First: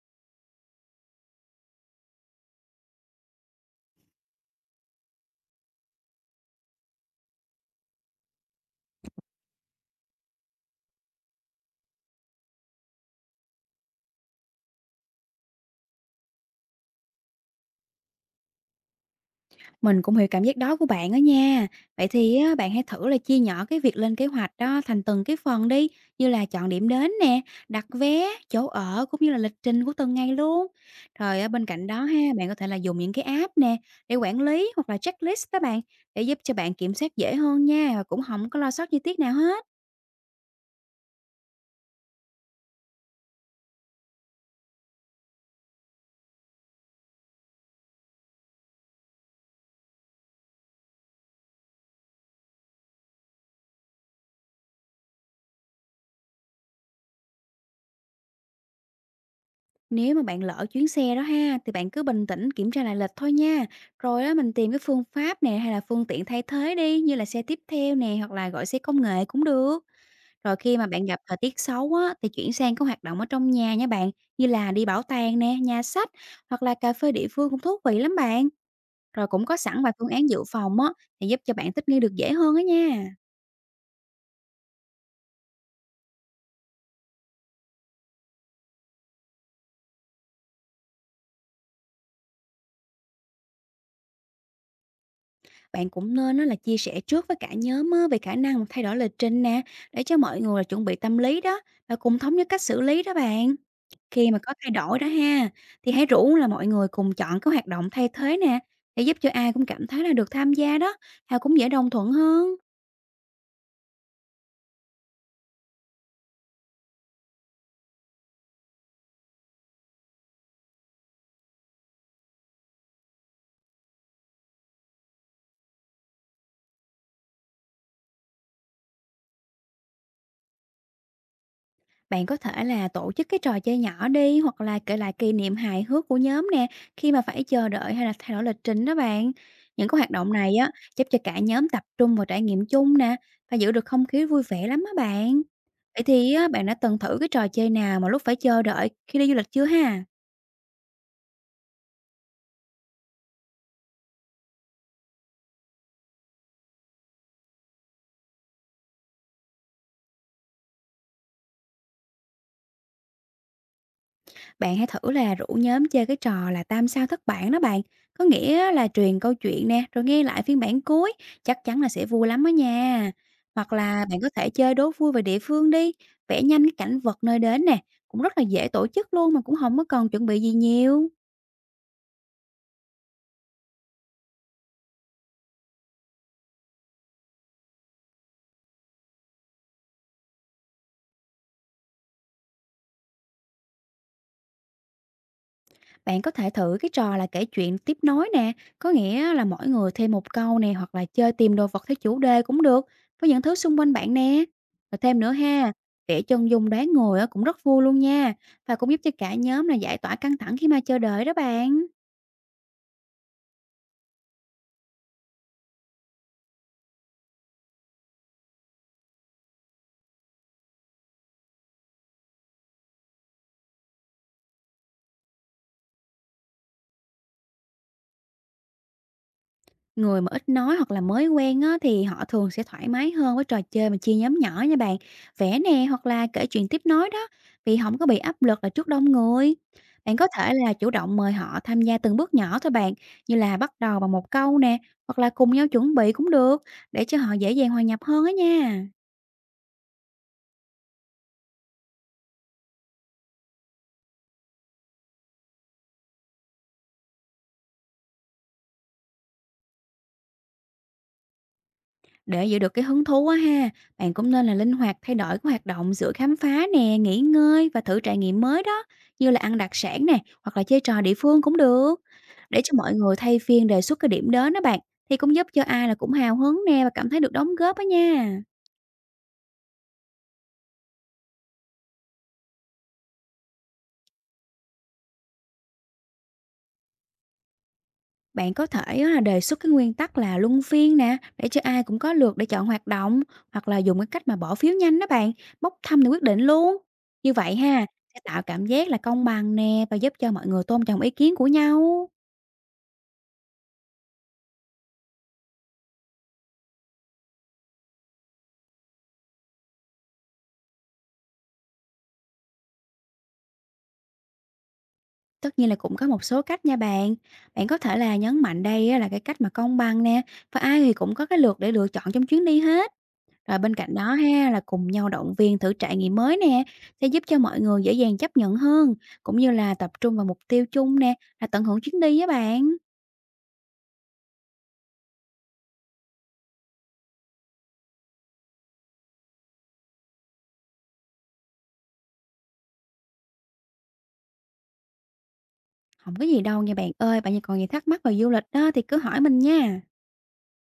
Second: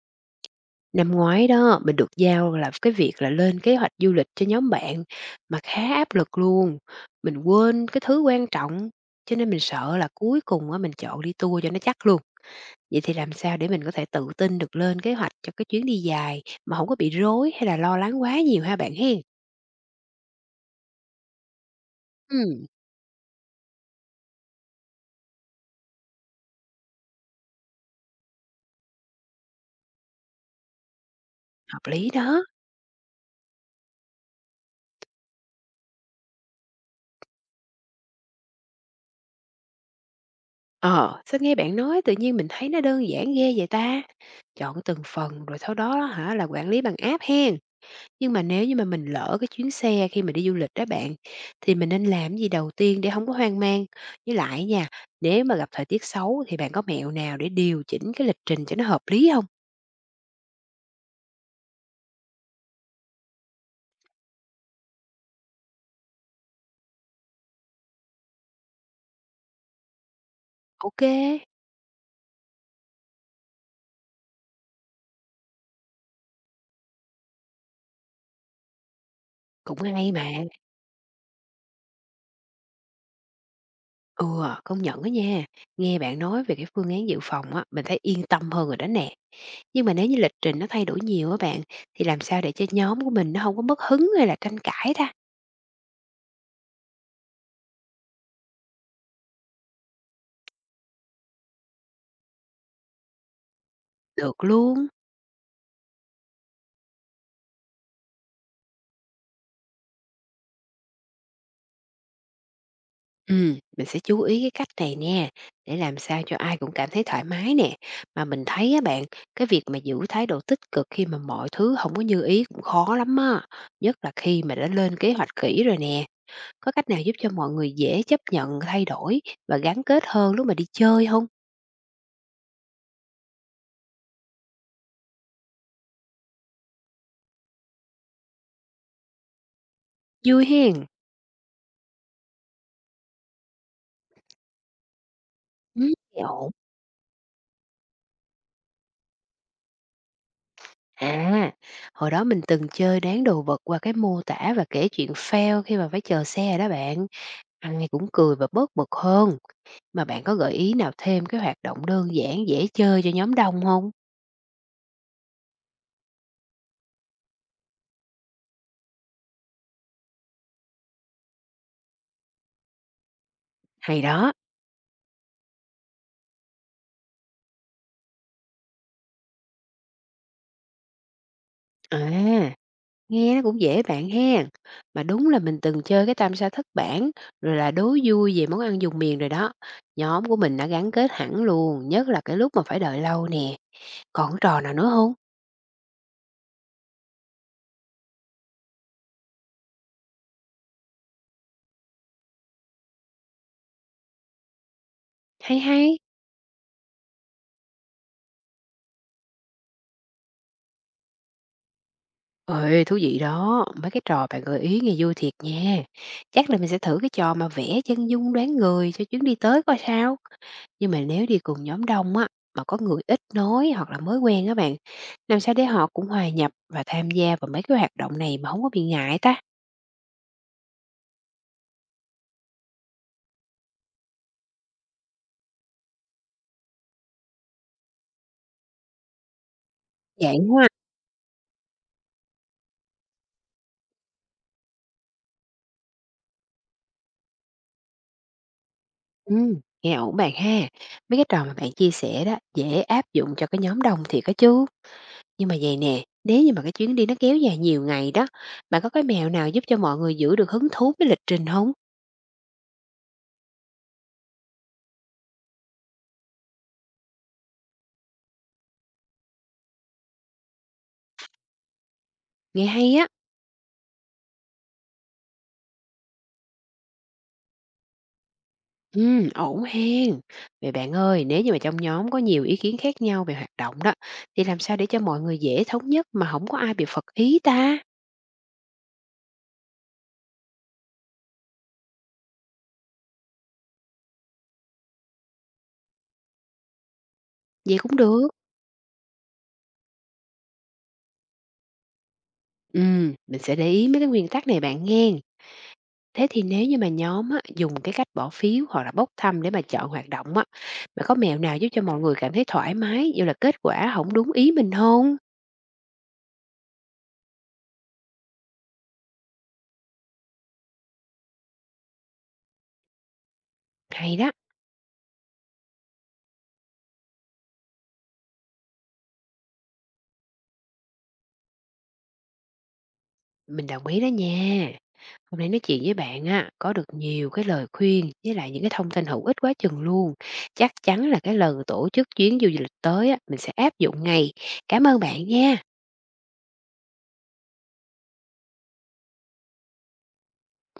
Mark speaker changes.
Speaker 1: Năm ngoái đó, mình được giao là cái việc là lên kế hoạch du lịch cho nhóm bạn mà khá áp lực luôn. Mình quên cái thứ quan trọng, cho nên mình sợ là cuối cùng á mình chọn đi tour cho nó chắc luôn. Vậy thì làm sao để mình có thể tự tin được lên kế hoạch cho cái chuyến đi dài mà không có bị rối hay là lo lắng quá nhiều ha bạn hen?
Speaker 2: Mình cũng hiểu cảm giác đó của bạn đó nha. Vậy thì á,
Speaker 1: Ừ,
Speaker 2: bạn hãy thử là chia nhỏ cái việc lên kế hoạch đó thành từng cái phần đi, như là chọn điểm đến nè, đặt vé, chỗ ở cũng như là lịch trình của từng ngày luôn. Rồi á, bên
Speaker 1: hợp
Speaker 2: cạnh đó
Speaker 1: lý
Speaker 2: ha,
Speaker 1: đó.
Speaker 2: bạn có thể là dùng những cái app nè để quản lý hoặc là checklist đó bạn, để giúp cho bạn kiểm soát dễ hơn nha và cũng không có lo sót chi tiết nào hết.
Speaker 1: Ờ, sao nghe bạn nói tự nhiên mình thấy nó đơn giản ghê vậy ta? Chọn từng phần rồi sau đó hả là quản lý bằng app hen. Nhưng mà nếu như mà mình lỡ cái chuyến xe khi mà đi du lịch đó bạn, thì mình nên làm gì đầu tiên để không có hoang mang? Với lại nha, nếu mà gặp thời tiết xấu thì bạn có mẹo nào để điều chỉnh cái lịch trình cho nó hợp lý không?
Speaker 2: Nếu mà bạn lỡ chuyến xe đó ha, thì bạn cứ bình tĩnh kiểm tra lại lịch thôi nha. Rồi đó mình tìm cái phương pháp nè hay là phương tiện thay thế đi, như là xe tiếp theo nè, hoặc là gọi xe công nghệ cũng được. Rồi khi mà bạn gặp thời
Speaker 1: OK.
Speaker 2: tiết xấu á, thì chuyển sang các hoạt động ở trong nhà nha bạn, như là đi bảo tàng nè, nhà sách, hoặc là cà phê địa phương cũng thú vị lắm bạn. Rồi cũng có
Speaker 1: Cũng
Speaker 2: sẵn vài phương
Speaker 1: hay mà.
Speaker 2: án dự phòng á, thì giúp cho bạn thích nghi được dễ hơn á nha.
Speaker 1: Ừ, công nhận á nha, nghe bạn nói về cái phương án dự phòng á, mình thấy yên tâm hơn rồi đó nè. Nhưng mà nếu như lịch trình nó thay đổi nhiều á bạn, thì làm sao để cho nhóm của mình nó không có mất hứng hay là tranh cãi ta?
Speaker 2: Bạn cũng nên á là chia sẻ trước với cả nhóm á về khả năng thay đổi lịch trình nè, để cho mọi người là chuẩn bị tâm lý đó, và cùng thống nhất cách xử lý đó bạn. Khi mà
Speaker 1: Được
Speaker 2: có thay
Speaker 1: luôn.
Speaker 2: đổi đó ha, thì hãy rủ là mọi người cùng chọn cái hoạt động thay thế nè, để giúp cho ai cũng cảm thấy là được tham gia đó, và cũng dễ đồng thuận hơn.
Speaker 1: Mình sẽ chú ý cái cách này nè, để làm sao cho ai cũng cảm thấy thoải mái nè. Mà mình thấy á bạn, cái việc mà giữ thái độ tích cực khi mà mọi thứ không có như ý cũng khó lắm á, nhất là khi mà đã lên kế hoạch kỹ rồi nè. Có cách nào giúp cho mọi người dễ chấp nhận thay đổi và gắn kết hơn lúc mà đi chơi không?
Speaker 2: Bạn có thể là tổ chức cái trò chơi nhỏ đi, hoặc là kể lại kỷ niệm hài hước của nhóm nè, khi mà phải chờ đợi hay là thay đổi lịch trình đó bạn. Những cái hoạt động
Speaker 1: Vui
Speaker 2: này á
Speaker 1: hen.
Speaker 2: giúp cho cả nhóm tập trung vào trải nghiệm chung nè, và giữ được không khí vui vẻ lắm á bạn. Vậy
Speaker 1: Nghe
Speaker 2: thì á,
Speaker 1: ổn.
Speaker 2: bạn đã từng thử cái trò chơi nào mà lúc phải chờ đợi khi đi du lịch chưa ha?
Speaker 1: À, hồi đó mình từng chơi đoán đồ vật qua cái mô tả và kể chuyện fail khi mà phải chờ xe đó bạn. Ai cũng cười và bớt bực hơn. Mà bạn có gợi ý nào thêm cái hoạt động đơn giản dễ chơi cho nhóm đông không?
Speaker 2: Bạn hãy thử là rủ nhóm chơi cái trò là tam sao thất bản đó bạn. Có nghĩa là truyền câu chuyện nè, rồi nghe lại phiên bản cuối, chắc chắn là sẽ vui lắm đó nha. Hoặc
Speaker 1: Hay
Speaker 2: là bạn có
Speaker 1: đó.
Speaker 2: thể chơi đố vui về địa phương đi, vẽ nhanh cái cảnh vật nơi đến nè, cũng rất là dễ tổ chức luôn mà cũng không có cần chuẩn bị gì nhiều.
Speaker 1: À, nghe nó cũng dễ bạn hen. Mà đúng là mình từng chơi cái tam sa thất bản, rồi là đố vui về món ăn vùng miền rồi đó. Nhóm của mình đã gắn kết hẳn luôn, nhất là cái lúc mà phải đợi lâu nè. Còn trò nào nữa không?
Speaker 2: Bạn có thể thử cái trò là kể chuyện tiếp nối nè, có nghĩa là mỗi người thêm một câu nè, hoặc là chơi tìm đồ vật theo chủ đề cũng được, với những thứ xung quanh bạn nè. Rồi thêm nữa
Speaker 1: Hay
Speaker 2: ha,
Speaker 1: hay!
Speaker 2: vẽ chân dung đoán người á cũng rất vui luôn nha, và cũng giúp cho cả nhóm là giải tỏa căng thẳng khi mà chờ đợi đó bạn.
Speaker 1: Ơi, thú vị đó, mấy cái trò bạn gợi ý nghe vui thiệt nha. Chắc là mình sẽ thử cái trò mà vẽ chân dung đoán người cho chuyến đi tới coi sao. Nhưng mà nếu đi cùng nhóm đông á, mà có người ít nói hoặc là mới quen á bạn, làm sao để họ cũng hòa nhập và tham gia vào mấy cái hoạt động này mà không có bị ngại ta?
Speaker 2: Người mà ít nói hoặc là mới quen á, thì họ thường sẽ thoải mái hơn với trò chơi mà chia nhóm nhỏ nha bạn. Vẽ nè, hoặc là kể chuyện tiếp nối đó, vì không có bị áp lực là trước đông người. Bạn có
Speaker 1: Vậy
Speaker 2: thể
Speaker 1: ha.
Speaker 2: là chủ động mời họ tham gia từng bước nhỏ thôi bạn, như là bắt đầu bằng một câu nè, hoặc là cùng nhau chuẩn bị cũng được, để cho họ dễ dàng hòa nhập hơn á nha.
Speaker 1: Ừ, nghe ổn bạn ha. Mấy cái trò mà bạn chia sẻ đó dễ áp dụng cho cái nhóm đông thiệt á chứ. Nhưng mà vậy nè, nếu như mà cái chuyến đi nó kéo dài nhiều ngày đó, bạn có cái mẹo nào giúp cho mọi người giữ được hứng thú với lịch trình không?
Speaker 2: Để giữ được cái hứng thú á ha, bạn cũng nên là linh hoạt thay đổi cái hoạt động giữa khám phá nè, nghỉ ngơi và thử trải nghiệm mới đó, như là ăn đặc sản nè, hoặc là chơi trò địa phương cũng được. Để
Speaker 1: Nghe
Speaker 2: cho mọi
Speaker 1: hay á,
Speaker 2: người thay phiên đề xuất cái điểm đến đó bạn, thì cũng giúp cho ai là cũng hào hứng nè và cảm thấy được đóng góp á nha.
Speaker 1: ổn hen. Vậy bạn ơi, nếu như mà trong nhóm có nhiều ý kiến khác nhau về hoạt động đó, thì làm sao để cho mọi người dễ thống nhất mà không có ai bị phật ý ta?
Speaker 2: Bạn có thể á là đề xuất cái nguyên tắc là luân phiên nè, để cho ai cũng có lượt để chọn hoạt động, hoặc là dùng cái cách mà bỏ phiếu nhanh đó bạn, bốc thăm để quyết định luôn. Như vậy
Speaker 1: Vậy
Speaker 2: ha,
Speaker 1: cũng
Speaker 2: sẽ
Speaker 1: được.
Speaker 2: tạo cảm giác là công bằng nè, và giúp cho mọi người tôn trọng ý kiến của nhau.
Speaker 1: Mình sẽ để ý mấy cái nguyên tắc này bạn nghe. Thế thì nếu như mà nhóm á, dùng cái cách bỏ phiếu hoặc là bốc thăm để mà chọn hoạt động á, bạn có mẹo nào giúp cho mọi người cảm thấy thoải mái dù là kết quả không đúng ý mình không?
Speaker 2: Tất nhiên là cũng có một số cách nha bạn. Bạn có thể là nhấn mạnh đây á là cái cách mà công bằng nè, và ai thì cũng có cái lượt để lựa chọn trong chuyến đi hết. Rồi bên cạnh đó
Speaker 1: Hay đó,
Speaker 2: ha, là cùng nhau động viên thử trải nghiệm mới nè, sẽ giúp cho mọi người dễ dàng chấp nhận hơn, cũng như là tập trung vào mục tiêu chung nè, là tận hưởng chuyến đi với bạn.
Speaker 1: mình đồng ý đó nha. Hôm nay nói chuyện với bạn á, có được nhiều cái lời khuyên với lại những cái thông tin hữu ích quá chừng luôn. Chắc chắn là cái lần tổ chức chuyến du lịch tới á, mình sẽ áp dụng ngay. Cảm ơn bạn nha.
Speaker 2: Không có gì đâu nha bạn ơi, bạn còn gì thắc mắc về du lịch đó thì cứ hỏi mình nha.